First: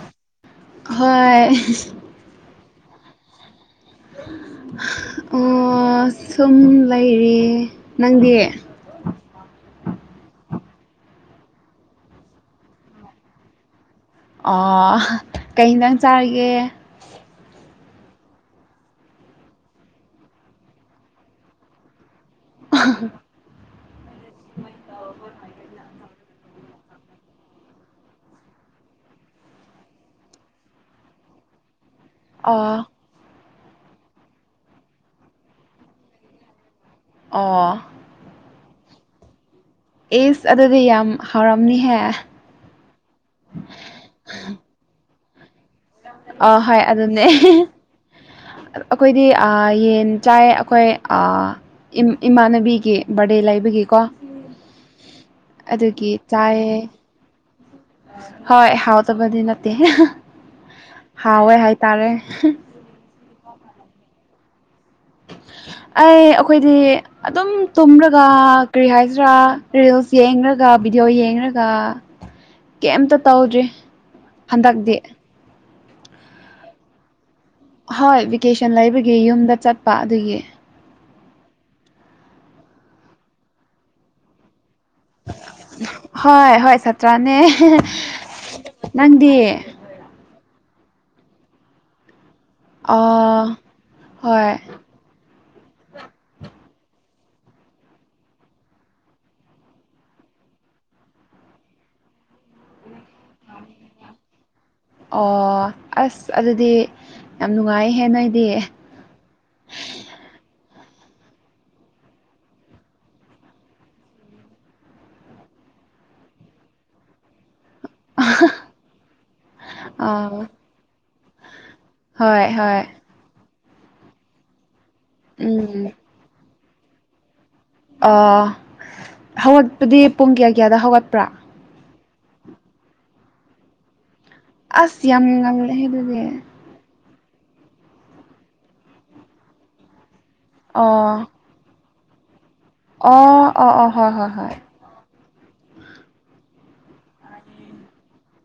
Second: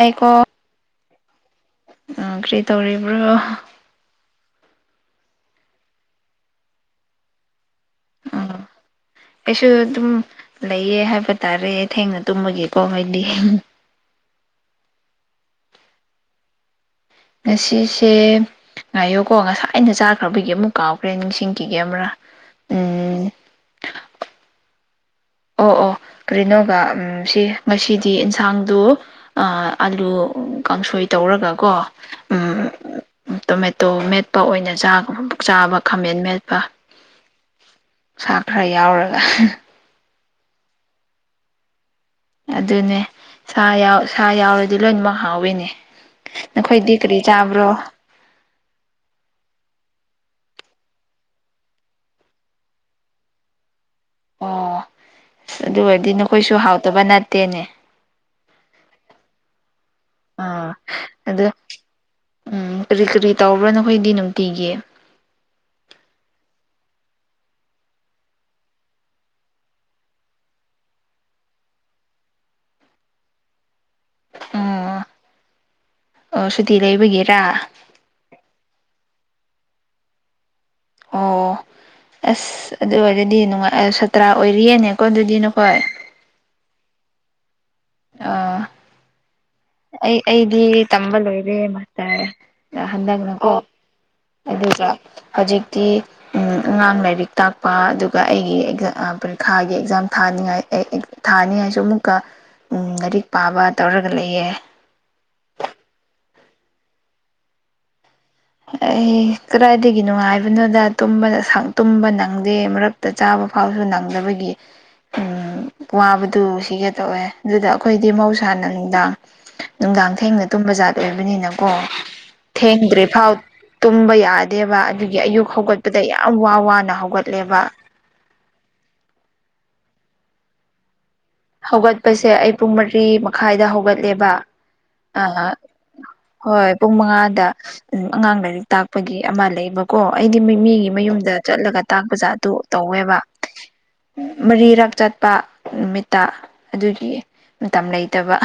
ꯑꯩꯥꯏꯀꯣ ꯍꯣꯏ ꯎ ꯀꯔꯤ ꯇꯧꯔꯤꯕ꯭ꯔꯣ ꯑꯣ ꯁꯨꯝ ꯂꯩꯔꯤ ꯅꯪꯗꯤ ꯎꯝ ꯑꯩꯁꯨ ꯑꯗꯨꯝ ꯂꯩꯌꯦ ꯍꯥꯏꯕ ꯇꯥꯔꯦ ꯊꯦꯡꯅ ꯇꯨꯝꯃꯒꯦꯀꯣ ꯍꯥꯏꯗꯤ ꯑꯣ ꯀꯩꯗꯪ ꯆꯥꯔꯒꯦ ꯉꯁꯤꯁꯦ ꯉꯥꯏꯌꯣꯀꯣ ꯉꯁꯥꯏ ꯑꯩꯅ ꯆꯥꯈ꯭ꯔꯕꯒꯤ ꯑꯃꯨꯛ ꯀꯥꯎꯈ꯭ꯔꯦ ꯅꯤꯡꯁꯤꯡꯈꯤꯒꯦ ꯑꯃꯔꯥ ꯎꯝ [unintelligible] ꯑꯣ ꯑꯣ ꯀꯔꯤꯅꯣꯒ ꯁꯤ ꯉꯁꯤꯗꯤ ꯌꯦꯟꯁꯥꯡꯗꯨ ꯑꯂꯨ ꯀꯥꯡꯁꯣꯏ ꯇꯧꯔꯒꯀꯣ ꯎꯝ ꯑꯥ ꯇꯣꯃꯦꯇꯣ ꯃꯦꯠꯄ ꯑꯣꯏꯅ ꯆꯥꯕ ꯈꯥꯃꯦꯟ ꯃꯦꯠꯄ ꯑ ꯁꯥ ꯈꯔ ꯌꯥꯎꯔꯒ ꯑꯦꯁ ꯑꯗꯨꯗꯤ ꯌꯥꯝ ꯍꯥꯎꯔꯝꯅꯤꯍꯦ ꯑꯗꯨꯅꯦ ꯁꯥ ꯌꯥ ꯁꯥ ꯌꯥꯎꯔꯗꯤ ꯂꯣꯏꯅꯃꯛ ꯍꯥꯎꯋꯤꯅꯦ ꯑ ꯍꯣꯏ ꯅꯈꯣꯏꯗꯤ ꯀꯔꯤ ꯑꯗꯨꯅꯦ ꯆꯥꯕ꯭ꯔꯣ ꯑꯩꯈꯣꯏꯗꯤ ꯌꯦꯟ ꯆꯥꯏ ꯑꯩꯈꯣꯏ ꯏꯃꯥꯟꯅꯕꯤꯒꯤ ꯕꯔꯗꯦ ꯂꯩꯕꯒꯤ ꯀꯣ ꯑꯣ ꯑꯁ ꯑꯗꯨ ꯑꯗꯨꯒꯤ ꯑꯣꯏꯔꯗꯤ ꯆꯥꯏ ꯅꯈꯣꯏꯁꯨ ꯍꯥꯎꯇꯕ ꯅꯠꯇꯦꯅꯦ ꯍꯣꯏ ꯍꯥꯎ ꯇꯕꯗꯤ ꯅꯠꯇꯦ ꯑꯥ ꯑꯗ ꯍꯥꯎꯋꯦ ꯍꯥꯏꯇꯥꯔꯦ ꯎꯝ ꯀꯔꯤ ꯀꯔꯤ ꯇꯧꯕ꯭ꯔꯥ ꯅꯈꯣꯏꯗꯤ ꯅꯨꯡꯇꯤꯒꯤ [inaudible] ꯑꯩ ꯑꯩꯈꯣꯏꯗꯤ ꯑꯗꯨꯝ ꯇꯨꯝꯔꯒ ꯀꯔꯤ ꯍꯥꯏꯁꯤꯔꯥ ꯔꯤꯜꯁ ꯌꯦꯡꯒ ꯚꯤꯗꯤꯑꯣ ꯌꯦꯡꯔꯒ ꯀꯩꯝꯇ ꯇꯧꯗ꯭ꯔꯤ ꯍꯟꯗꯛꯇꯤ ꯎꯝ ꯑꯣ ꯁꯨꯇꯤ ꯂꯩꯕꯒꯤꯔꯥ ꯍꯣꯏ ꯚꯦꯀꯦꯁꯟ ꯂꯩꯕꯒꯤ ꯌꯨꯝꯗ ꯆꯠꯄ ꯑꯗꯨꯒꯤ ꯑꯣ ꯑꯁ ꯑꯗꯨ ꯑꯣꯏꯔꯗꯤ ꯅꯨꯡꯉꯥꯏ ꯁꯥꯇ꯭ꯔꯥ ꯑꯣꯏꯔꯤꯌꯦꯅꯦ ꯍꯣꯏ ꯍꯣꯏ ꯁꯥꯠꯇ꯭ꯔꯥꯅꯦ ꯑꯥ ꯅꯪꯗꯤ ꯑꯩ ꯑꯩꯗꯤ ꯇꯝꯕ ꯂꯣꯏꯔꯦ ꯍꯥꯏꯇꯥꯔꯦ ꯍꯟꯗꯛꯅꯀꯣ ꯑꯣ ꯍꯣꯏ ꯑꯗꯨꯒ ꯍꯧꯖꯤꯛꯇꯤ ꯑꯉꯥꯡ ꯂꯥꯏꯔꯤꯛ ꯇꯥꯛꯄ ꯑꯗꯨꯒ ꯑꯩꯒꯤ ꯑꯦꯛꯖꯥꯝ ꯄꯔꯤꯈꯥꯒꯤ ꯑꯦꯛꯖꯥꯝ ꯊꯥꯅꯤꯡꯉꯥꯏ ꯊꯥꯅꯤ ꯍꯥꯏꯁꯨ ꯑꯃꯨꯛꯀ ꯂꯥꯏꯔꯤꯛ ꯄꯥꯕ ꯇꯧꯔꯒ ꯂꯩꯌꯦ ꯑꯣ ꯑꯁ ꯑꯗꯨꯗꯤ ꯌꯥꯝ ꯅꯨꯡꯉꯥꯏꯍꯦ ꯅꯣꯏ ꯑꯩ ꯀꯗꯥꯏꯗꯒꯤꯅꯣꯉꯥꯏꯕꯅꯣꯗ ꯇꯨꯝꯕ ꯅꯪꯗꯦ ꯃꯔꯛꯇ ꯆꯥꯕ ꯐꯥꯎꯁꯨ ꯅꯪꯗꯕꯒꯤ ꯎꯝ ꯋꯥꯕꯗꯨ ꯁꯤꯒꯦ ꯇꯧꯋꯦ ꯑꯗꯨꯗ ꯑꯩꯈꯣꯏꯗꯤ ꯃꯍꯧꯁꯥꯅ ꯅꯨꯡꯗꯥꯡ ꯅꯨꯡꯗꯥꯡ ꯑꯥ ꯊꯦꯡꯅ ꯇꯨꯝꯕ ꯖꯥꯠ ꯑꯣꯏꯕꯅꯤꯅ ꯑꯣ ꯍꯣꯏ ꯍꯣꯏ ꯊꯦꯡꯗ꯭ꯔꯤꯐꯥꯎ ꯇꯨꯝꯕ ꯌꯥꯗꯦꯕ ꯑꯗꯨꯒꯤ ꯑꯌꯨꯛ ꯎꯝ ꯍꯧꯒꯠꯄꯗ ꯌꯥꯝ ꯋꯥ ꯋꯥꯅ ꯍꯧꯒꯠꯂꯦꯕ ꯑ ꯍꯧꯒꯠꯄꯗꯤ ꯄꯨꯡ ꯀꯌꯥ ꯀꯌꯥꯗ ꯍꯧꯒꯠꯄ꯭ꯔꯥ ꯍꯧꯒꯠꯄꯁꯦ ꯑꯩ ꯄꯨꯡ ꯃꯔꯤ ꯃꯈꯥꯏꯗ ꯍꯧꯒꯠꯂꯦꯕ ꯑꯁ ꯑ ꯌꯥꯝ ꯉꯜꯂꯦꯍꯦ ꯑꯗꯨꯗꯤ ꯍꯣꯏ ꯄꯨꯡ ꯃꯉꯥ ꯑꯉꯥꯡ ꯂꯥꯏꯔꯤꯛ ꯇꯥꯛꯄꯒꯤ ꯑꯃ ꯂꯩꯕꯀꯣ ꯑꯩꯗꯤ ꯃꯤꯒꯤ ꯑꯣ ꯃꯌꯨꯝꯗ ꯆꯠꯂꯒ ꯇꯥꯛ ꯖꯥ ꯑꯗꯨ ꯇꯧꯋꯦꯕ ꯑꯣ ꯑꯣ ꯑꯣ ꯍꯣꯏ ꯍꯣꯏ ꯍꯣꯏ ꯃꯔꯤꯔꯛ ꯆ ꯂꯄꯥ ꯅꯨꯃꯤꯠꯇ ꯑꯗꯨꯒꯤ ꯃꯇꯝ ꯂꯩꯇꯕ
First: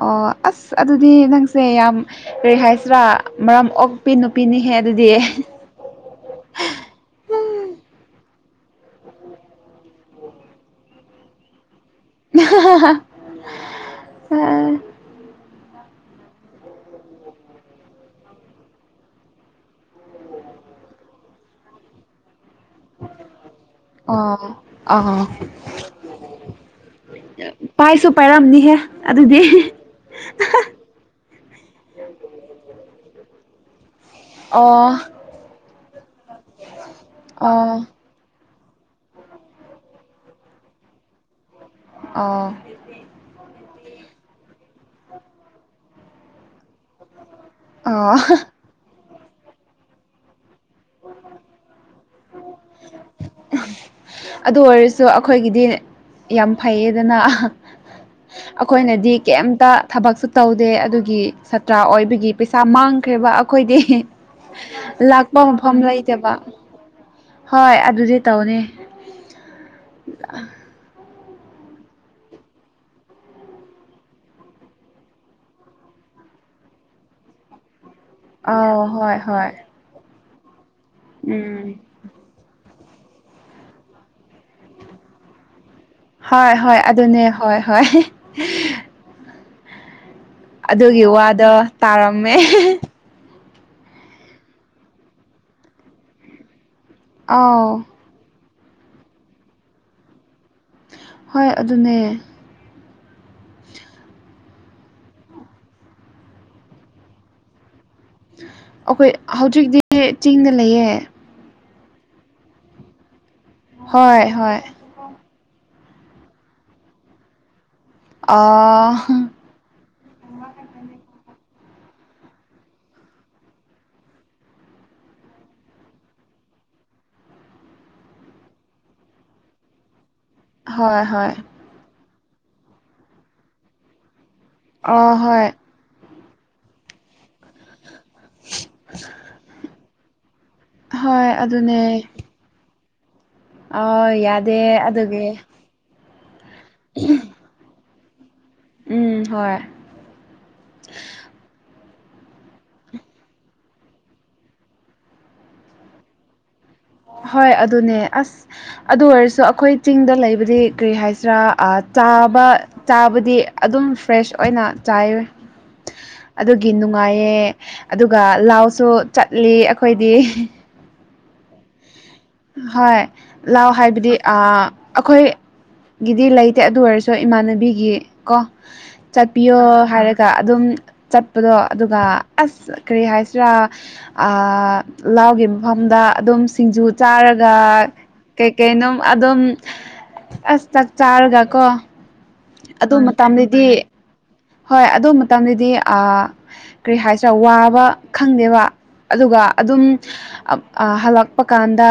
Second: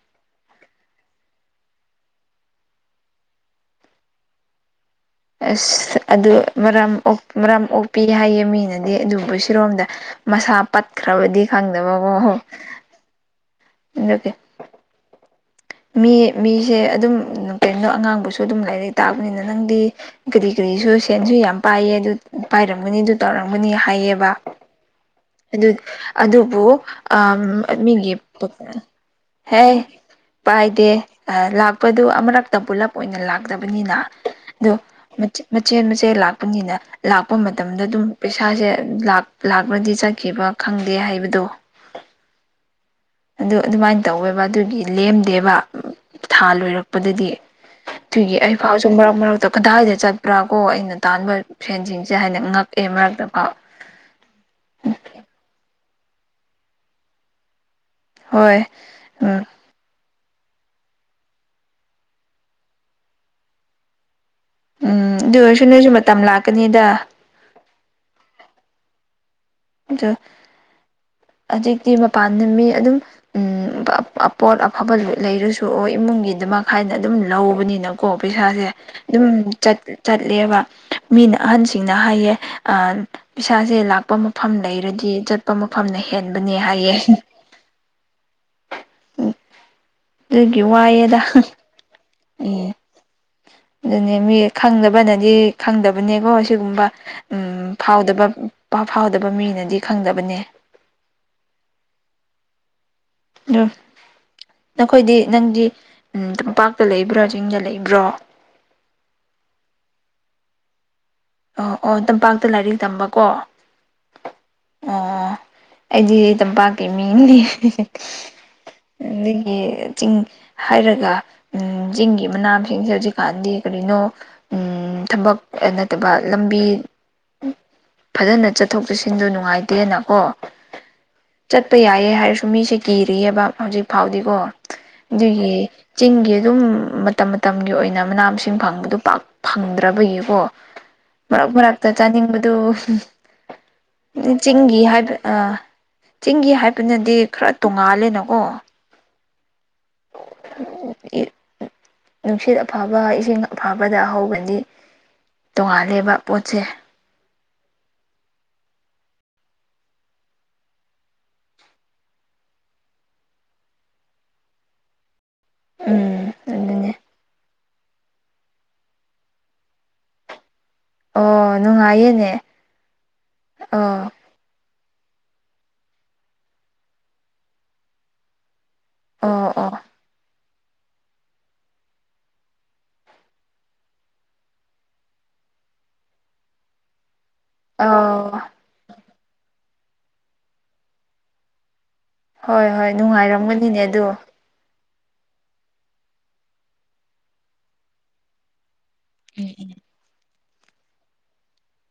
ꯑꯣ ꯑꯁ ꯑꯗꯨꯗꯤ ꯅꯪꯁꯦ ꯌꯥꯝ ꯀꯔꯤ ꯍꯥꯏꯁꯤꯔꯥ ꯃꯔꯝ ꯑꯣꯛꯄꯤ ꯅꯨꯄꯤꯅꯤ ꯍꯦ ꯑꯁ ꯑꯗꯨ ꯃꯔꯝ ꯃꯔꯥꯝ ꯑꯣꯛꯄꯤ ꯍꯥꯏꯌꯦ ꯃꯤꯅꯗꯤ ꯑꯗꯨꯕꯨ ꯁꯤꯔꯣꯝꯗ ꯃꯁꯥ ꯄꯠꯈ꯭ꯔꯕꯗꯤ ꯈꯪꯗꯕꯀꯣ ꯑꯗꯨꯒꯤ ꯑ ꯃꯤ ꯃꯤꯁꯦ ꯑꯗꯨꯝ ꯀꯔꯤꯝꯣ ꯑꯉꯥꯡꯕꯁꯨ ꯑꯗꯨꯝ ꯂꯥꯏꯔꯤꯛ ꯇꯥꯕꯅꯤꯅ ꯅꯪꯗꯤ ꯀꯔꯤ ꯀꯔꯤ ꯑꯗꯨꯁꯨ ꯁꯦꯟꯁꯨ ꯌꯥꯝ ꯄꯥꯏꯌꯦ ꯑꯗꯨ ꯄꯥꯏꯔꯝꯒꯅꯤ ꯑꯗꯨ ꯇꯧꯔꯝꯒꯅꯤ ꯍꯥꯏꯌꯦꯕ ꯑꯥ ꯑꯗꯨ ꯑꯗꯨꯕꯨ ꯑ ꯃꯤꯒꯤ ꯑꯗꯨꯗ ꯍꯦ ꯄꯥꯏꯗꯦ ꯂꯥꯛꯄꯗꯨ ꯑꯃꯨꯔꯛꯇ ꯄꯨꯂꯞ ꯑꯣꯏꯅ ꯂꯥꯛꯇꯕꯅꯤꯅ ꯑꯗꯣ ꯑꯣ ꯃꯆꯦ ꯃꯆꯦ ꯂꯥꯛꯄꯅꯤꯅ ꯂꯥꯛꯄ ꯑꯣ ꯃꯇꯝꯗ ꯑꯗꯨꯝ ꯄꯩ ꯏꯁꯥꯁꯦ ꯂꯥꯛꯄ꯭ꯔꯗꯤ ꯆꯠꯈꯤꯕ ꯈꯪꯗꯦ ꯍꯥꯏꯕꯗꯣ ꯑ ꯑꯗꯨ ꯑꯗꯨꯃꯥꯏꯅ ꯇꯧꯋꯦꯕ ꯑꯗꯨꯒꯤ ꯂꯦꯝꯗꯦꯕ ꯊꯥ ꯂꯣꯏꯔꯛꯄ ꯗꯗꯤ ꯑꯣ ꯇꯨꯏꯒꯤ ꯑꯩ ꯐꯥꯎ ꯃꯔ ꯃꯔꯛꯇ ꯀꯗꯥꯏꯗ ꯆꯠꯄ꯭ꯔꯥ ꯀꯣ ꯑꯩꯅ ꯇꯥꯟꯕ ꯐ꯭ꯔꯦꯟꯁꯤꯡꯁꯦ ꯍꯥꯏꯅ ꯉꯛꯑꯦ ꯃꯔꯛꯇ ꯐꯥꯎ ꯑꯗꯨ ꯑꯣꯏꯔꯁꯨ ꯑꯩꯈꯣꯏꯒꯤꯗꯤ ꯌꯥꯝ ꯐꯩꯌꯦꯗꯅ ꯍꯣꯏ ꯑꯩꯈꯣꯏꯅꯗꯤ ꯎꯝ ꯀꯩꯝꯇ ꯊꯕꯛꯁꯨ ꯇꯧꯗꯦ ꯑꯗꯨꯒꯤ ꯁꯥꯇ꯭ꯔ ꯑꯣꯏꯕꯒꯤ ꯄꯩꯁꯥ ꯃꯥꯡꯈ꯭ꯔꯦꯕ ꯑꯩꯈꯣꯏꯗꯤ ꯎꯝ ꯑꯗꯨ ꯂꯥꯛꯄ ꯑꯣꯏꯔꯁꯨ ꯃꯐꯝꯐꯝ ꯅꯣꯏꯁꯨ ꯃꯇꯝ ꯂꯩꯗꯕ ꯂꯥꯛꯀꯅꯤꯗ ꯍꯣꯏ ꯑꯗꯨꯗꯤ ꯇꯧꯅꯤ ꯆ ꯍꯧꯖꯤꯛꯇꯤ ꯃꯄꯥꯟꯗ ꯃꯤ ꯑꯗꯨꯝ ꯑꯄꯣꯠ ꯑꯐꯕ ꯂꯩꯔꯁꯨ ꯑꯣꯏ ꯏꯃꯨꯡ ꯒꯤ ꯑꯗꯨꯃꯛ ꯍꯥꯏꯅ ꯑꯗꯨꯝ ꯂꯧꯕꯅꯤꯅ ꯀꯣ ꯄꯩꯁꯥꯁꯦ ꯑꯧ ꯍꯣꯏ ꯑꯗꯨꯝ ꯍꯣꯏ ꯆꯠꯂꯦꯕ ꯃꯤꯅ ꯑꯍꯟꯁꯤꯡꯅ ꯍꯥꯏꯌꯦ ꯄꯩꯁꯥꯁꯦ ꯂꯥꯛꯄ ꯃꯐꯝ ꯂꯩꯔꯗꯤ ꯆꯠꯄ ꯃꯐꯝꯅ ꯍꯣꯏ ꯍꯦꯟꯕꯅꯦ ꯍꯣꯏ ꯍꯥꯏꯌꯦ ꯑꯗꯨꯅꯦ ꯍꯣꯏ ꯍꯣꯏ ꯑꯗꯨꯒꯤ ꯋꯥꯗꯣ ꯇꯥꯔꯝꯃꯦ ꯎꯝ ꯑꯗꯨꯅꯦ ꯃꯤ ꯈꯪꯗꯕꯅꯗꯤ ꯈꯪꯗꯕꯅꯦꯀꯣ ꯁꯤꯒꯨꯝꯕ ꯎꯝ ꯑꯥꯎ ꯐꯥꯎꯗꯕ ꯐꯥꯎꯗꯕ ꯃꯤꯅꯗꯤ ꯈꯪꯗꯕꯅꯦ ꯍꯣꯏ ꯑꯗꯨꯅꯦ ꯑꯣ ꯅꯈꯣꯏꯗꯤ ꯅꯪꯗꯤ ꯎ ꯇꯝꯄꯥꯛꯇ ꯂꯩꯕ꯭ꯔꯥ ꯆꯤꯡꯗ ꯂꯩꯕꯥ ꯑꯩꯈꯣꯏ ꯍꯧꯖꯤꯛꯇꯤ ꯆꯤꯡꯗ ꯂꯩꯌꯦ ꯑꯣ ꯑꯣ ꯇꯝꯄꯥꯛꯇ ꯂꯥꯏꯔꯤꯛ ꯇꯝꯕꯀꯣ ꯍꯣꯏ ꯍꯣꯏ ꯑꯣ ꯑꯩꯗꯤ ꯇꯝꯄꯥꯛꯀꯤ ꯃꯤ ꯂꯤ ꯑꯥ ꯑꯗꯒꯤ ꯆꯤꯡ ꯍꯥꯏꯔꯒ ꯎ ꯆꯤꯡꯒꯤ ꯃꯅꯥ ꯃꯁꯤꯡꯁꯦ ꯍꯧꯖꯤꯛꯀꯥꯟꯗꯤ ꯀꯔꯤꯅꯣ ꯎ ꯊꯕꯛ ꯅꯠꯇꯕ ꯂꯝꯕꯤ ꯐꯖꯅ ꯆꯠꯊꯣꯛ ꯆꯠꯁꯤꯟꯗ ꯅꯨꯡꯉꯥꯏꯇꯦꯅꯀꯣ ꯍꯣꯏ ꯍꯣꯏ ꯍꯧ ꯐ ꯑꯥ ꯍꯣꯏ ꯑꯗꯨꯝ ꯃꯇꯝ ꯃꯇꯝꯒꯤ ꯑꯣꯏꯅ ꯃꯅꯥ ꯃꯁꯤꯡ ꯐꯪꯕꯗꯨ ꯄꯥꯛ ꯐꯪꯗ꯭ꯔꯕꯒꯤꯀꯣ ꯍꯣꯏ ꯃꯔꯛ ꯑꯗꯨꯅꯦ ꯃꯔꯛꯇ ꯆꯥꯅꯤꯡꯕꯗꯨ ꯑꯥ ꯌꯥꯗꯦ ꯆꯤꯡꯒꯤ ꯍꯥꯏꯕ ꯑꯗꯨꯒꯤ ꯑ ꯆꯤꯡꯒꯤ ꯍꯥꯏꯕꯅꯗꯤ ꯈꯔ ꯇꯣꯡꯉꯥꯜꯂꯦꯅꯀꯣ ꯎꯝ ꯍꯣꯏ [inaudible] ꯅꯨꯡꯁꯤꯠ ꯑꯐꯕ ꯏꯁꯤꯡ ꯑꯐꯕꯗ ꯍꯧꯕꯗꯤ ꯇꯣꯡꯉꯥꯜꯂꯦꯕ ꯄꯣꯠꯁꯦ ꯍꯣꯏ ꯑꯗꯨꯅꯦ ꯑꯁ ꯑꯗꯨ ꯑꯣꯏꯔꯁꯨ ꯑꯩꯈꯣꯏ ꯆꯤꯡꯗ ꯂꯩꯕꯗꯤ ꯀꯔꯤ ꯍꯥꯏꯁꯤꯔꯥꯥ ꯆꯥꯕ ꯆꯥꯕꯗꯤ ꯑꯗꯨꯝ ꯐ꯭ꯔꯦꯁ ꯑꯣꯏꯅ ꯆꯥꯏ ꯎꯝ ꯑꯗꯨꯒꯤ ꯑꯗꯨꯅꯦ ꯅꯨꯡꯉꯥꯏꯌꯦ ꯑꯗꯨꯒ ꯂꯥꯎꯁꯨ ꯆꯠꯂꯤ ꯑꯩꯈꯣꯏꯗꯤ ꯑꯣ ꯅꯨꯡꯉꯥꯏꯅꯦ ꯍꯣꯏ ꯂꯥꯛꯑꯣ ꯍꯥꯏꯕꯗꯤ ꯑ ꯑꯩꯈꯣꯏꯒꯤꯗꯤ ꯂꯩꯇꯦ ꯑꯗꯨ ꯑꯣꯏꯔꯁꯨ ꯏꯃꯥꯟꯅꯕꯤꯒꯤ ꯀꯣ ꯑꯣ ꯆꯠꯄꯤꯌꯣ ꯑꯣ ꯍꯥꯏꯔꯒ ꯑꯗꯨꯝ ꯆꯠꯄꯗꯣ ꯑꯗꯨꯒ ꯑꯁ ꯀꯔꯤ ꯍꯥꯏꯁꯤꯔꯥ ꯂꯥꯎꯒꯦ ꯃꯐꯝꯗ ꯑꯗꯨꯝ ꯁꯤꯡꯖꯨ ꯆꯥꯔꯒ ꯑꯣ ꯀꯩ ꯀꯩꯅꯝ ꯑꯗꯨꯝ ꯑꯁ ꯆꯥꯛ ꯆꯥꯔꯒ ꯀꯣ ꯍꯣꯏ ꯍꯣꯏ ꯑꯗꯨ ꯃꯇꯝꯗꯗꯤ ꯅꯨꯡꯉꯥꯏꯔꯝꯒꯅꯤꯅꯦ ꯑꯗꯣ ꯍꯣꯏ ꯑꯗꯨ ꯃꯇꯝꯗꯨꯗꯤ ꯀꯔꯤ ꯍꯥꯏꯁꯤ꯭ꯔꯥ ꯋꯥꯕ ꯈꯪꯗꯦꯕ ꯑꯗꯨꯒ ꯑꯗꯨꯝ ꯍꯜꯂꯛꯄ ꯀꯥꯟꯗ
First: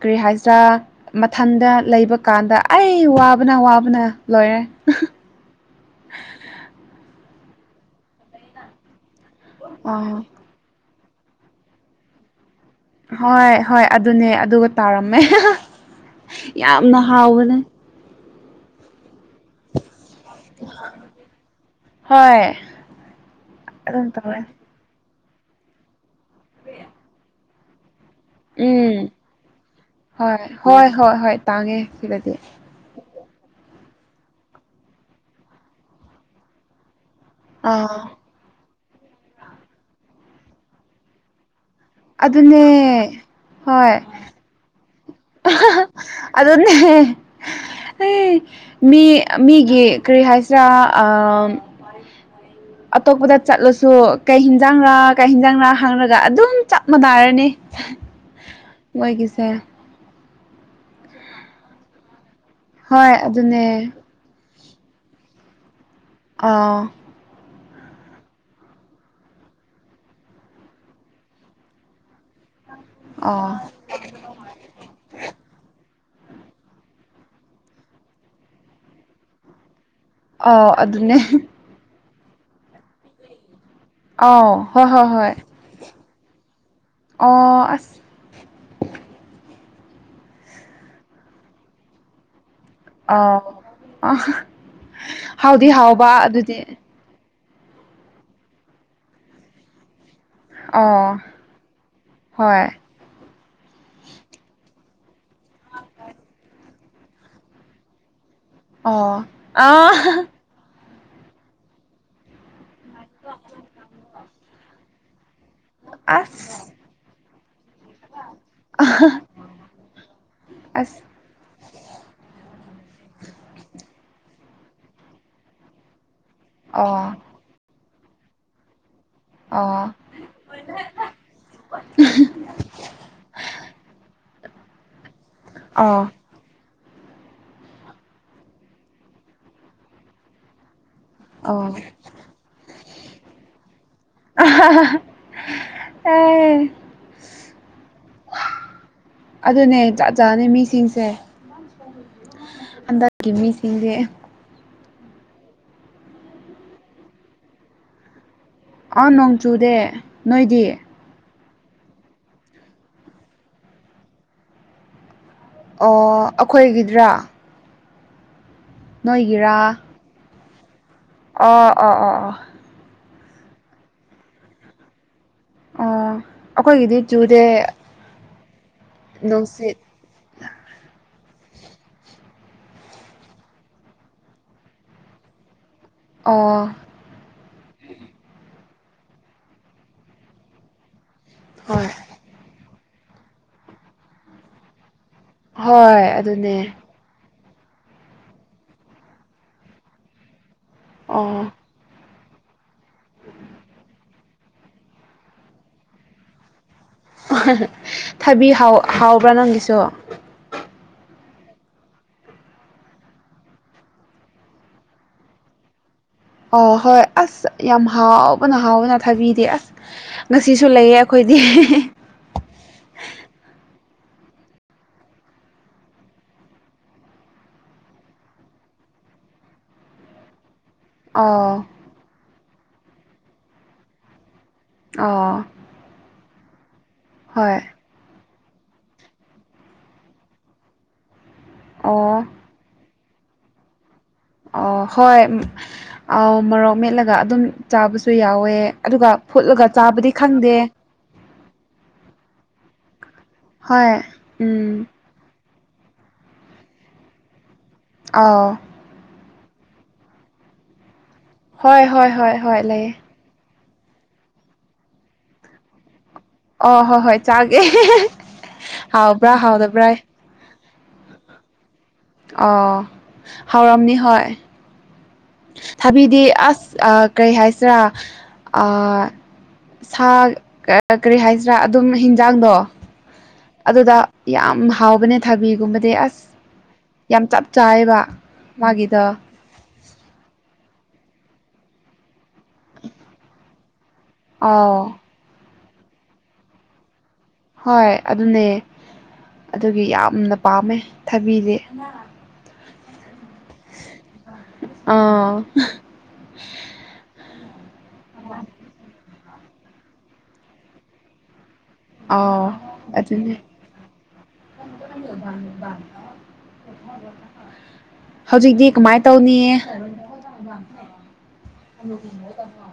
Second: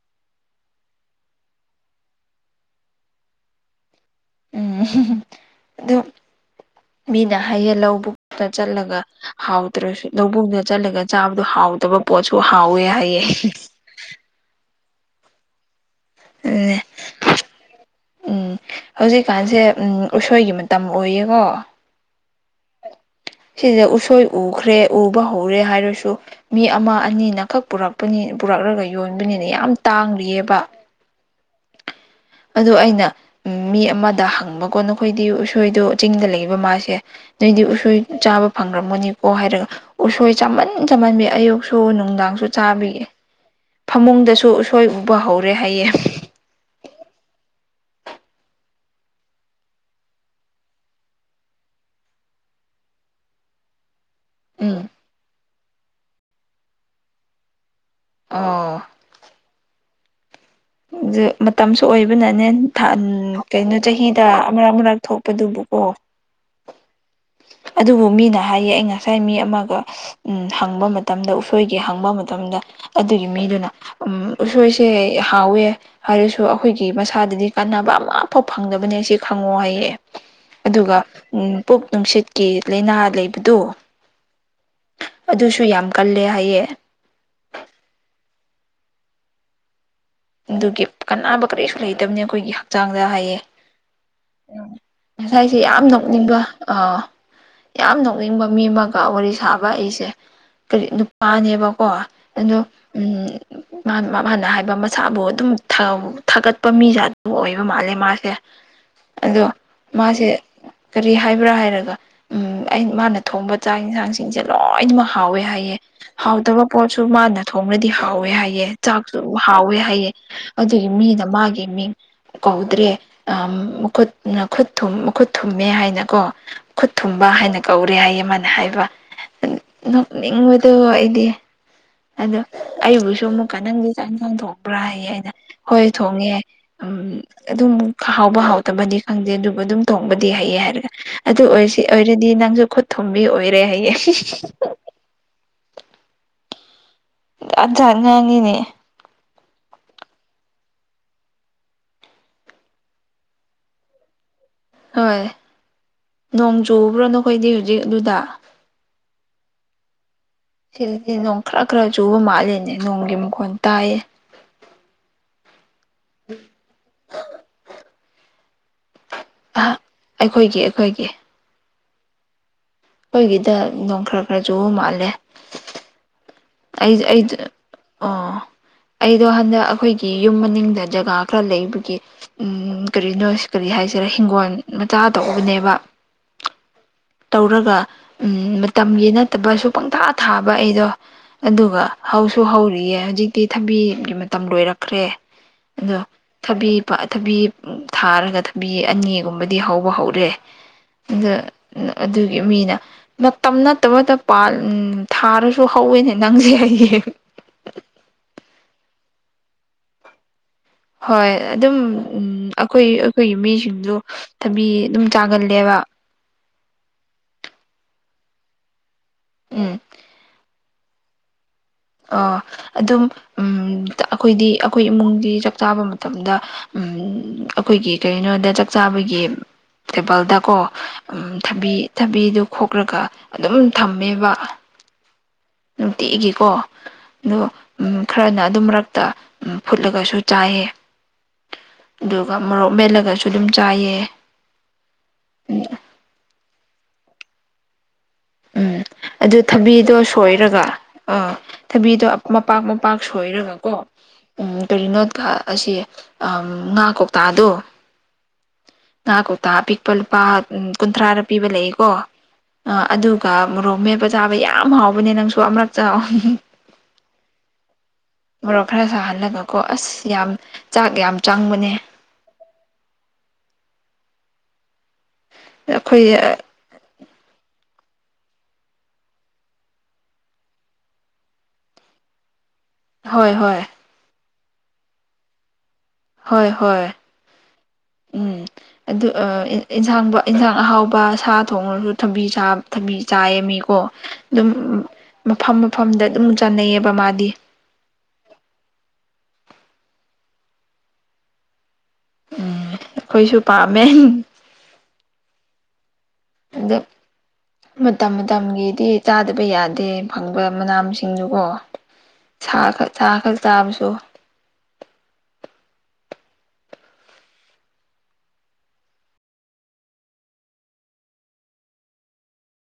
ꯀꯔꯤ ꯍꯥꯏꯁꯤꯔꯥ ꯃꯊꯟꯗ ꯂꯩꯕ ꯀꯥꯟꯗ ꯑꯩ ꯋꯥꯕꯅ ꯎꯋꯥꯕꯅ ꯂꯣꯏꯔꯦ ꯎꯝ ꯑꯗꯨ ꯃꯤꯅ ꯍꯌꯦ ꯂꯧꯕꯛꯇ ꯆꯠꯂꯒ ꯍꯥꯎꯗ꯭ꯔꯁꯨ ꯑꯥ ꯂꯧꯕꯨꯡꯗ ꯆꯠꯂꯒ ꯆꯥꯕꯗꯣ ꯍꯥꯎꯗꯕ ꯄꯣꯠꯁꯨ ꯍꯥꯎꯋꯦ ꯍꯥꯏꯌꯦ ꯍꯣꯏ ꯍꯣꯏ ꯑꯗꯨꯅꯦ ꯑꯗꯨꯒ ꯇꯥꯔꯝꯃꯦ ꯑꯗꯨꯅꯦ ꯌꯥꯝꯅ ꯍꯥꯎꯕꯅꯦ ꯎꯝ ꯍꯧꯖꯤꯛꯀꯥꯟꯁꯦ ꯎꯝ ꯎꯁꯣꯏꯒꯤ ꯃꯇꯝ ꯑꯣꯏꯌꯦꯀꯣ ꯍꯣꯏ ꯁꯤꯗ ꯑꯗꯨꯝ ꯎꯁꯣꯏ ꯇꯧꯋꯦ ꯎꯈ꯭ꯔꯦ ꯎꯕ ꯍꯧꯔꯦ ꯍꯥꯏꯔꯁꯨ ꯃꯤ ꯑꯃ ꯑꯅꯤꯅꯈꯛ ꯄꯨꯔ ꯄꯅꯤ ꯄꯨꯔꯛꯂꯒ ꯎꯝ ꯌꯣꯟꯕꯅꯤꯅ ꯌꯥꯝ ꯍꯣꯏ ꯇꯥꯡꯔꯤꯑꯕ ꯍꯣꯏ ꯍꯣꯏ ꯍꯣꯏ ꯇꯥꯡꯉꯦ ꯁꯤꯗꯗꯤ ꯑ ꯑꯩꯅ ꯎ ꯃꯤ ꯑꯃꯗ ꯍꯪꯕꯀꯣ ꯅꯈꯣꯏꯗꯤ ꯎꯁꯣꯏꯗꯣ ꯆꯤꯡꯗ ꯂꯩꯕ ꯃꯥꯁꯦ ꯅꯣꯏꯗꯤ ꯎꯁꯣꯏ ꯑꯥ ꯆꯥꯕ ꯐꯪꯈ꯭ꯔꯝꯃꯅꯤꯀꯣ ꯍꯥꯏꯔꯒ ꯎꯁꯣꯏ ꯆꯃꯟ ꯆꯝꯃꯟꯕꯤ ꯑꯌꯨꯛ ꯁꯨ ꯅꯨꯡꯗꯥꯡꯁꯨ ꯑꯗꯨꯅꯦ ꯆꯥꯕꯤꯌꯦꯦ ꯍꯣꯏ ꯐꯃꯨꯡꯗꯁꯨ ꯎꯁꯣꯏ ꯎꯕ ꯍꯧꯔꯦ ꯍꯥꯏꯌꯦꯦ ꯑꯦ ꯃꯤ ꯃꯤꯒꯤ ꯀꯔꯤ ꯍꯥꯏꯁꯤꯔꯥ ꯑ ꯑꯇꯣꯞꯄꯗ ꯆꯠꯂꯁꯨ ꯀꯩ ꯎꯝ ꯍꯤꯟꯖꯥꯡꯔꯥ ꯀꯩ ꯍꯤꯟꯖꯥꯡꯔꯥ ꯍꯥꯡꯉꯒ ꯑꯗꯨꯝ ꯆꯞ ꯃꯥꯟꯅꯔꯅꯤ ꯑꯣ ꯑꯣꯏꯣꯏꯒꯤꯁꯦ ꯑꯗꯨ ꯃꯇꯝꯁꯨ ꯑꯣꯏꯕꯅꯅꯦ ꯍꯣꯏ ꯑꯗꯨꯅꯦ ꯀꯩꯅꯣ ꯆꯍꯤꯗ ꯃꯔꯛ ꯃꯔꯛ ꯊꯣꯛꯄꯗꯨꯕꯨꯀꯣ ꯑꯥ ꯑꯗꯨꯕꯨ ꯃꯤꯅ ꯍꯥꯏꯌꯦ ꯑꯩ ꯉꯁꯥꯏ ꯃꯤ ꯑꯃꯒ ꯎꯝ ꯍꯪꯕ ꯃꯇꯝꯗ ꯎꯁꯣꯏꯒꯤ ꯍꯪꯕ ꯃꯇꯝꯗ ꯑꯗꯨꯒꯤ ꯑꯥ ꯃꯤꯗꯨꯅ ꯎ ꯎꯁꯣꯏꯁꯦ ꯌꯥꯎꯋꯦ ꯍꯥꯏꯔꯁꯨ ꯑꯩꯈꯣꯏꯒꯤ ꯃꯁꯥꯗꯗꯤ ꯀꯥꯟꯅꯕ ꯑꯃꯐꯥꯎ ꯐꯪꯗꯕꯅꯦ ꯁꯤ ꯈꯪꯉꯣ ꯍꯥꯏꯌꯦ ꯑꯥꯎ ꯑꯗꯨꯒ ꯑꯗꯨꯅꯦ ꯄꯨꯛ ꯅꯨꯡꯁꯤꯠꯀꯤ ꯂꯥꯏꯅꯥ ꯂꯩꯕꯗꯨ ꯑ ꯍꯣꯏ ꯍꯣꯏ ꯍꯣꯏ ꯑꯗꯨꯁꯨ ꯌꯥꯝ ꯀꯜꯂꯦ ꯍꯥꯏꯌꯦ ꯑꯣ ꯑꯁ ꯑꯗꯨꯒꯤ ꯀꯅꯥꯅꯕ ꯀꯔꯤꯁꯨ ꯂꯩꯇꯕꯅꯤ ꯑꯩꯈꯣꯏꯒꯤ ꯍꯛꯆꯥꯡꯗ ꯍꯥꯏꯌꯦ ꯑꯥꯎ ꯑ ꯎ ꯉꯁꯥꯏꯁꯦ ꯍꯥꯎꯗꯤ ꯌꯥꯝ ꯍꯥꯎꯕ ꯅꯣꯛꯅꯤꯡꯕ ꯑꯗꯨꯗꯤ ꯑꯥ ꯌꯥꯝ ꯅꯣꯛꯅꯤꯡꯕ ꯃꯤ ꯑꯃꯒ ꯋꯥꯔꯤ ꯁꯥꯕ ꯑꯩꯁꯦ ꯀ ꯑꯣ ꯅꯨꯄꯥꯅꯦꯕꯀꯣ ꯑꯗꯣ ꯍꯣꯏ ꯎꯝꯅ ꯍꯥꯏꯕ ꯑꯃ ꯏꯁꯥꯕꯨ ꯑꯗꯨꯝ ꯊꯥꯒꯠꯄ ꯃꯤꯁꯦ ꯑꯗꯨꯝ ꯑꯣꯏꯕ ꯃꯥꯜꯂꯦ ꯃꯥꯁꯦ ꯑ ꯑꯗꯣ ꯑ ꯃꯥꯁꯦ ꯀꯔꯤ ꯍꯥꯏꯕ꯭ꯔꯥ ꯍꯥꯏꯔꯒ ꯎꯝ ꯑꯩ ꯃꯥꯅ ꯊꯣꯡꯕ ꯆꯥꯛ ꯏꯟꯁꯥꯡꯁꯤꯡꯁꯦ ꯂꯣꯏꯅꯃꯛ ꯍꯥꯎꯋꯦ ꯍꯥꯏꯑꯦ ꯍꯥꯎꯗꯕ ꯑꯁ ꯄꯣꯠꯁꯨ ꯃꯥꯅ ꯊꯣꯡꯅꯗꯤ ꯍꯥꯎꯋꯦ ꯍꯥꯏꯑꯦ ꯆꯥꯛꯁꯨ ꯍꯥꯎꯋꯦ ꯍꯩꯌꯦ ꯑꯗꯨꯒꯤ ꯑꯁ ꯃꯤꯅ ꯃꯥꯒꯤ ꯃꯤꯡ ꯀꯧꯗ꯭ꯔꯦ ꯑ ꯃꯈꯨꯠ ꯈꯨꯠ ꯃꯈꯨꯠ ꯊꯨꯝꯃꯦ ꯍꯥꯏꯅꯀꯣ ꯈꯨꯠ ꯑꯣ ꯊꯨꯝꯕ ꯍꯥꯏꯅ ꯀꯧꯔꯦ ꯍꯥꯏꯌꯦ ꯃꯥꯅ ꯍꯥꯏꯕ ꯑꯣ ꯅꯤꯡ ꯑꯣꯏꯣꯏꯗ ꯏꯗꯤꯦ ꯑꯗꯣ ꯑꯩꯕꯨꯁꯨ ꯑꯃꯨꯛꯀ ꯅꯪꯗꯤ ꯆꯥꯛ ꯏꯟꯁꯥꯡ ꯊꯣꯡꯕ꯭ꯔꯥ ꯍꯥꯏꯌꯦ ꯍꯥꯏꯅ ꯍꯣꯏ ꯑꯣ ꯊꯣꯡꯉꯦ ꯎꯝ ꯑꯗꯨꯝ ꯍꯥꯎꯕ ꯍꯥꯎꯇꯕꯗꯤ ꯈꯪꯗꯦ ꯑꯗꯨꯕꯨ ꯑꯗꯨꯝ ꯊꯣꯡꯕꯗꯤ ꯍꯩꯌꯦ ꯍꯥꯏꯔꯒ ꯑꯗꯨ ꯑꯣ ꯑꯣꯏꯔꯁꯤ ꯑꯣꯏꯔꯗꯤ ꯅꯪꯁꯨ ꯈꯨꯠ ꯊꯨꯝꯕꯤ ꯑꯣꯏꯔꯦ ꯍꯥꯏꯌꯦ ꯑꯦ ꯑꯖ ꯉꯥꯡꯅꯤꯅꯦ ꯑꯗꯨꯅꯦ ꯆꯠ ꯆꯥꯅꯦ ꯃꯤꯁꯤꯡꯁꯦ ꯑꯗꯒꯤ ꯃꯤꯁꯤꯡꯁꯦ ꯍꯣꯏ ꯅꯣꯡ ꯆꯨꯕ꯭ꯔꯣ ꯅꯈꯣꯏꯗꯤ ꯍꯧꯖꯤꯛ ꯑꯗꯨꯗ ꯑ ꯅꯣꯡꯣꯡ ꯆꯨꯗꯦ ꯅꯣꯏꯗꯤ ꯁꯤꯗꯤ ꯅꯣꯡ ꯈꯔ ꯈꯔ ꯆꯨꯕ ꯃꯥꯜꯂꯅꯦ ꯅꯣꯡꯒꯤ ꯃꯈꯣꯟꯜ ꯇꯥꯏꯌꯦ ꯑꯣ ꯑꯩꯈꯣꯏꯒꯤꯗ꯭ꯔꯥ ꯅꯣꯏꯒꯔꯥ ꯑꯥ ꯑꯩꯈꯣꯏꯒꯤ ꯑꯩꯈꯣꯏꯒꯤ ꯑꯣ ꯑꯣ ꯑꯣ ꯑꯩꯈꯣꯏꯒꯤꯗ ꯅꯣꯡ ꯈꯔ ꯈꯔꯁꯨ ꯃꯥꯜꯂꯦ ꯑꯣ ꯑꯩ ꯑꯩ ꯑꯩꯈꯣꯏꯒꯤꯗꯤ ꯑꯣ ꯆꯨꯁꯦ ꯑꯩꯗꯣ ꯍꯟꯗꯛ ꯑꯩꯈꯣꯏꯒꯤ ꯌꯨꯝ ꯃꯅꯤꯡꯗ ꯖꯒꯥ ꯈꯔ ꯂꯩꯕꯒꯤ ꯎꯝ ꯀꯔꯤꯅꯣ ꯀꯔꯤ ꯍꯥꯏꯁꯤꯔꯦ ꯍꯤꯡꯒꯣꯜ ꯃꯆꯥ ꯇꯧꯕꯅꯦꯕ ꯑꯣ ꯇꯧꯔꯒ ꯎꯝ ꯃꯇꯝꯒꯤ ꯅꯠꯇꯕꯁꯨ ꯄꯪꯊꯥ ꯊꯥꯕ ꯑꯩꯗꯣ ꯑꯗꯨꯒ ꯍꯣꯏ ꯍꯧꯁꯨ ꯍꯧꯔꯤꯌꯦ ꯍꯧꯖꯤꯛꯇꯤ ꯊꯕꯤꯒꯤ ꯃꯇꯝ ꯂꯣꯏꯔꯛꯈ꯭ꯔꯦ ꯑꯗꯣ ꯍꯣꯏ ꯊꯕꯤ ꯑꯗꯨꯅꯦ ꯊꯕꯤ ꯊꯥꯔꯒ ꯊꯕꯤ ꯑꯅꯤꯒꯨꯝꯕꯗꯤ ꯍꯧꯕ ꯍꯧꯔꯦ ꯑꯗ ꯑꯣ ꯑꯗꯨꯒꯤ ꯃꯤꯅ ꯃꯇꯝ ꯅꯠꯇꯕꯗ ꯄ ꯊꯥꯔꯁꯨ ꯍꯧꯋꯦꯅꯦ ꯅꯪꯁꯦ ꯑꯩꯒꯤ ꯊꯕꯤꯥꯎ ꯍꯥꯎꯕ꯭ꯔꯥ ꯅꯪꯒꯤꯁꯨ ꯍꯣꯏ ꯑꯗꯨꯝꯝ ꯑꯩꯈꯣꯏ ꯑꯩꯈꯣꯏꯒꯤ ꯃꯤꯁꯤꯡꯁꯨ ꯊꯕꯤ ꯑꯗꯨꯝ ꯆꯥꯡꯒꯜꯂꯦꯕ ꯑ ꯍꯣꯏ ꯑꯁ ꯌꯥꯝ ꯍꯥꯎꯕꯅ ꯍꯥꯎꯕꯅ ꯊꯥꯕꯤꯗꯦ ꯑꯁ ꯎꯝ ꯉꯁꯤ ꯁꯤꯁꯨ ꯂꯩꯌꯦ ꯑꯩꯈꯣꯏꯗꯤ ꯑ ꯑꯗꯨꯝ ꯑꯩꯈꯣꯏꯗꯤ ꯑꯩꯈꯣꯏ ꯏꯃꯨꯡꯗꯤ ꯆꯥꯛ ꯆꯥꯕ ꯃꯇꯝꯗ ꯑꯩꯈꯣꯏꯒꯤ ꯀꯔꯤꯅꯣꯗ ꯆꯥꯛ ꯆꯥꯕꯒꯤ ꯇꯦꯄꯜꯗꯀꯣ ꯎꯝ ꯑꯣ ꯊꯕꯤ ꯊꯕꯤꯗꯨ ꯈꯣꯛꯈꯂꯒ ꯑꯗꯨꯝ ꯊꯝꯃꯦꯕ ꯑꯥ ꯅꯨꯡꯇꯤꯏꯒꯤꯀꯣ ꯑꯣ ꯎ ꯈꯔꯅ ꯑꯗꯨꯝ ꯃꯔꯛꯇ ꯐꯨꯠꯂꯒꯁꯨ ꯆꯥꯏꯑꯦ ꯑꯣ ꯑꯗꯨꯒ ꯃꯣꯔꯣꯛ ꯃꯦꯜꯂꯒꯁꯨ ꯑꯗꯨꯝ ꯆꯥꯏꯑ ꯑꯣ ꯍꯣꯏ ꯑ ꯃꯣꯔꯣꯛ ꯃꯦꯠꯂꯒ ꯑꯗꯨꯝ ꯆꯥ ꯁꯨ ꯌꯥꯎꯋꯦ ꯎꯝ ꯑꯗꯨꯒ ꯑꯗꯨ ꯐꯨꯠꯂꯒ ꯊꯕꯤꯗꯣ ꯆꯥꯕꯗꯤ ꯈꯪꯗꯦ ꯁꯣꯏꯔꯒ ꯑꯥ ꯊꯕꯤꯗꯣ ꯃꯄꯥꯛ ꯃꯄꯥꯛ ꯁꯣꯏꯔꯒꯀꯣ ꯍꯣꯏ ꯎ ꯎꯝ ꯀꯔꯤꯅꯣ ꯑꯁꯤ ꯉꯥ ꯀꯧꯇꯥꯗꯣ ꯑ ꯉꯥ ꯀꯧꯇꯥ ꯑꯄꯤꯛꯄ ꯂꯨꯄꯥ ꯀꯨꯟꯊ꯭ꯔꯥꯗ ꯄꯤꯕ ꯍꯣꯏ ꯂꯩꯌꯦꯀꯣ ꯍꯣꯏ ꯍꯣꯏ ꯍꯣꯏ ꯂꯩꯌꯦ ꯑꯗꯨ ꯃꯣꯔꯣꯛ ꯃꯦꯞꯄ ꯆꯥꯕ ꯌꯥꯝ ꯍꯥꯎꯕꯅꯦ ꯅꯪꯁꯨ ꯑꯃꯔꯛ ꯆ ꯑꯣ ꯍꯣꯏ ꯍꯣꯏ ꯆꯥꯒꯦ ꯃꯔꯣꯛ ꯈꯔ ꯍꯥꯎꯕ꯭ꯔꯥ ꯁꯥꯍꯜꯂꯒꯀꯣ ꯍꯥꯎꯗꯕ꯭ꯔꯥ ꯑꯁ ꯌꯥꯝ ꯆꯥꯛ ꯌꯥꯝ ꯆꯪꯕꯅꯦ ꯑꯣ ꯍꯥꯎꯔꯝꯅꯤ ꯍꯣꯏ ꯑꯩꯈꯣꯏ ꯊꯥꯕꯤꯗꯤ ꯑꯁ ꯀꯔꯤ ꯍꯥꯏꯁꯤꯔꯥ ꯁꯥ ꯀꯔꯤ ꯍꯥꯏꯁꯤ꯭ꯔꯥ ꯑꯗꯨꯝ ꯍꯤꯟꯖꯥꯡꯗꯣ ꯍꯣꯏ ꯍꯣꯏ ꯑꯗꯨꯗ ꯌꯥꯝ ꯍꯥꯎꯕꯅꯦ ꯊꯕꯤꯒꯨꯝꯕꯗꯤ ꯑꯁ ꯍꯣꯏ ꯍꯣꯏ ꯌꯥꯝ ꯆꯞ ꯆꯥꯏꯌꯦꯕ ꯎꯝ ꯑꯗꯨ ꯃꯥꯒꯤꯗꯣ ꯏꯟꯁꯥꯡ ꯏꯟꯁꯥꯡ ꯑꯍꯥꯎꯕ ꯁꯥ ꯊꯣꯡꯉꯁꯨ ꯊꯕꯤ ꯊꯕꯤ ꯆꯥꯏꯃꯤꯀꯣ ꯑꯗꯨꯝ ꯑꯥꯎ ꯃꯐꯝ ꯃꯐꯝꯗ ꯑꯗꯨꯝ ꯆꯥꯅꯩꯑꯕ ꯃꯥꯗꯤ ꯍꯣꯏ ꯑꯗꯨꯅꯦ ꯑꯗꯨꯒꯤ ꯌꯥꯝꯅ ꯄꯥꯝꯃꯦ ꯊꯕꯤꯗꯤ ꯑ ꯎꯝ ꯑꯩꯈꯣꯏꯁꯨ ꯄꯥꯝꯃꯦ ꯑꯥ ꯑꯗ ꯃꯇꯝ ꯃꯇꯝꯒꯤꯗꯤ ꯆꯥꯗꯕ ꯌꯥꯗꯦ ꯐꯪꯕ ꯃꯅꯥꯁꯤꯡꯗꯨ ꯀꯣ ꯑꯥꯎ ꯁꯥ ꯈꯛ ꯁꯥ ꯑꯗꯨꯅꯦ ꯈꯔ ꯆꯥꯕꯁꯨ ꯍꯧꯖꯤꯛꯇꯤ ꯀꯃꯥꯏꯅ ꯇꯧꯅꯤꯌꯦ ꯂ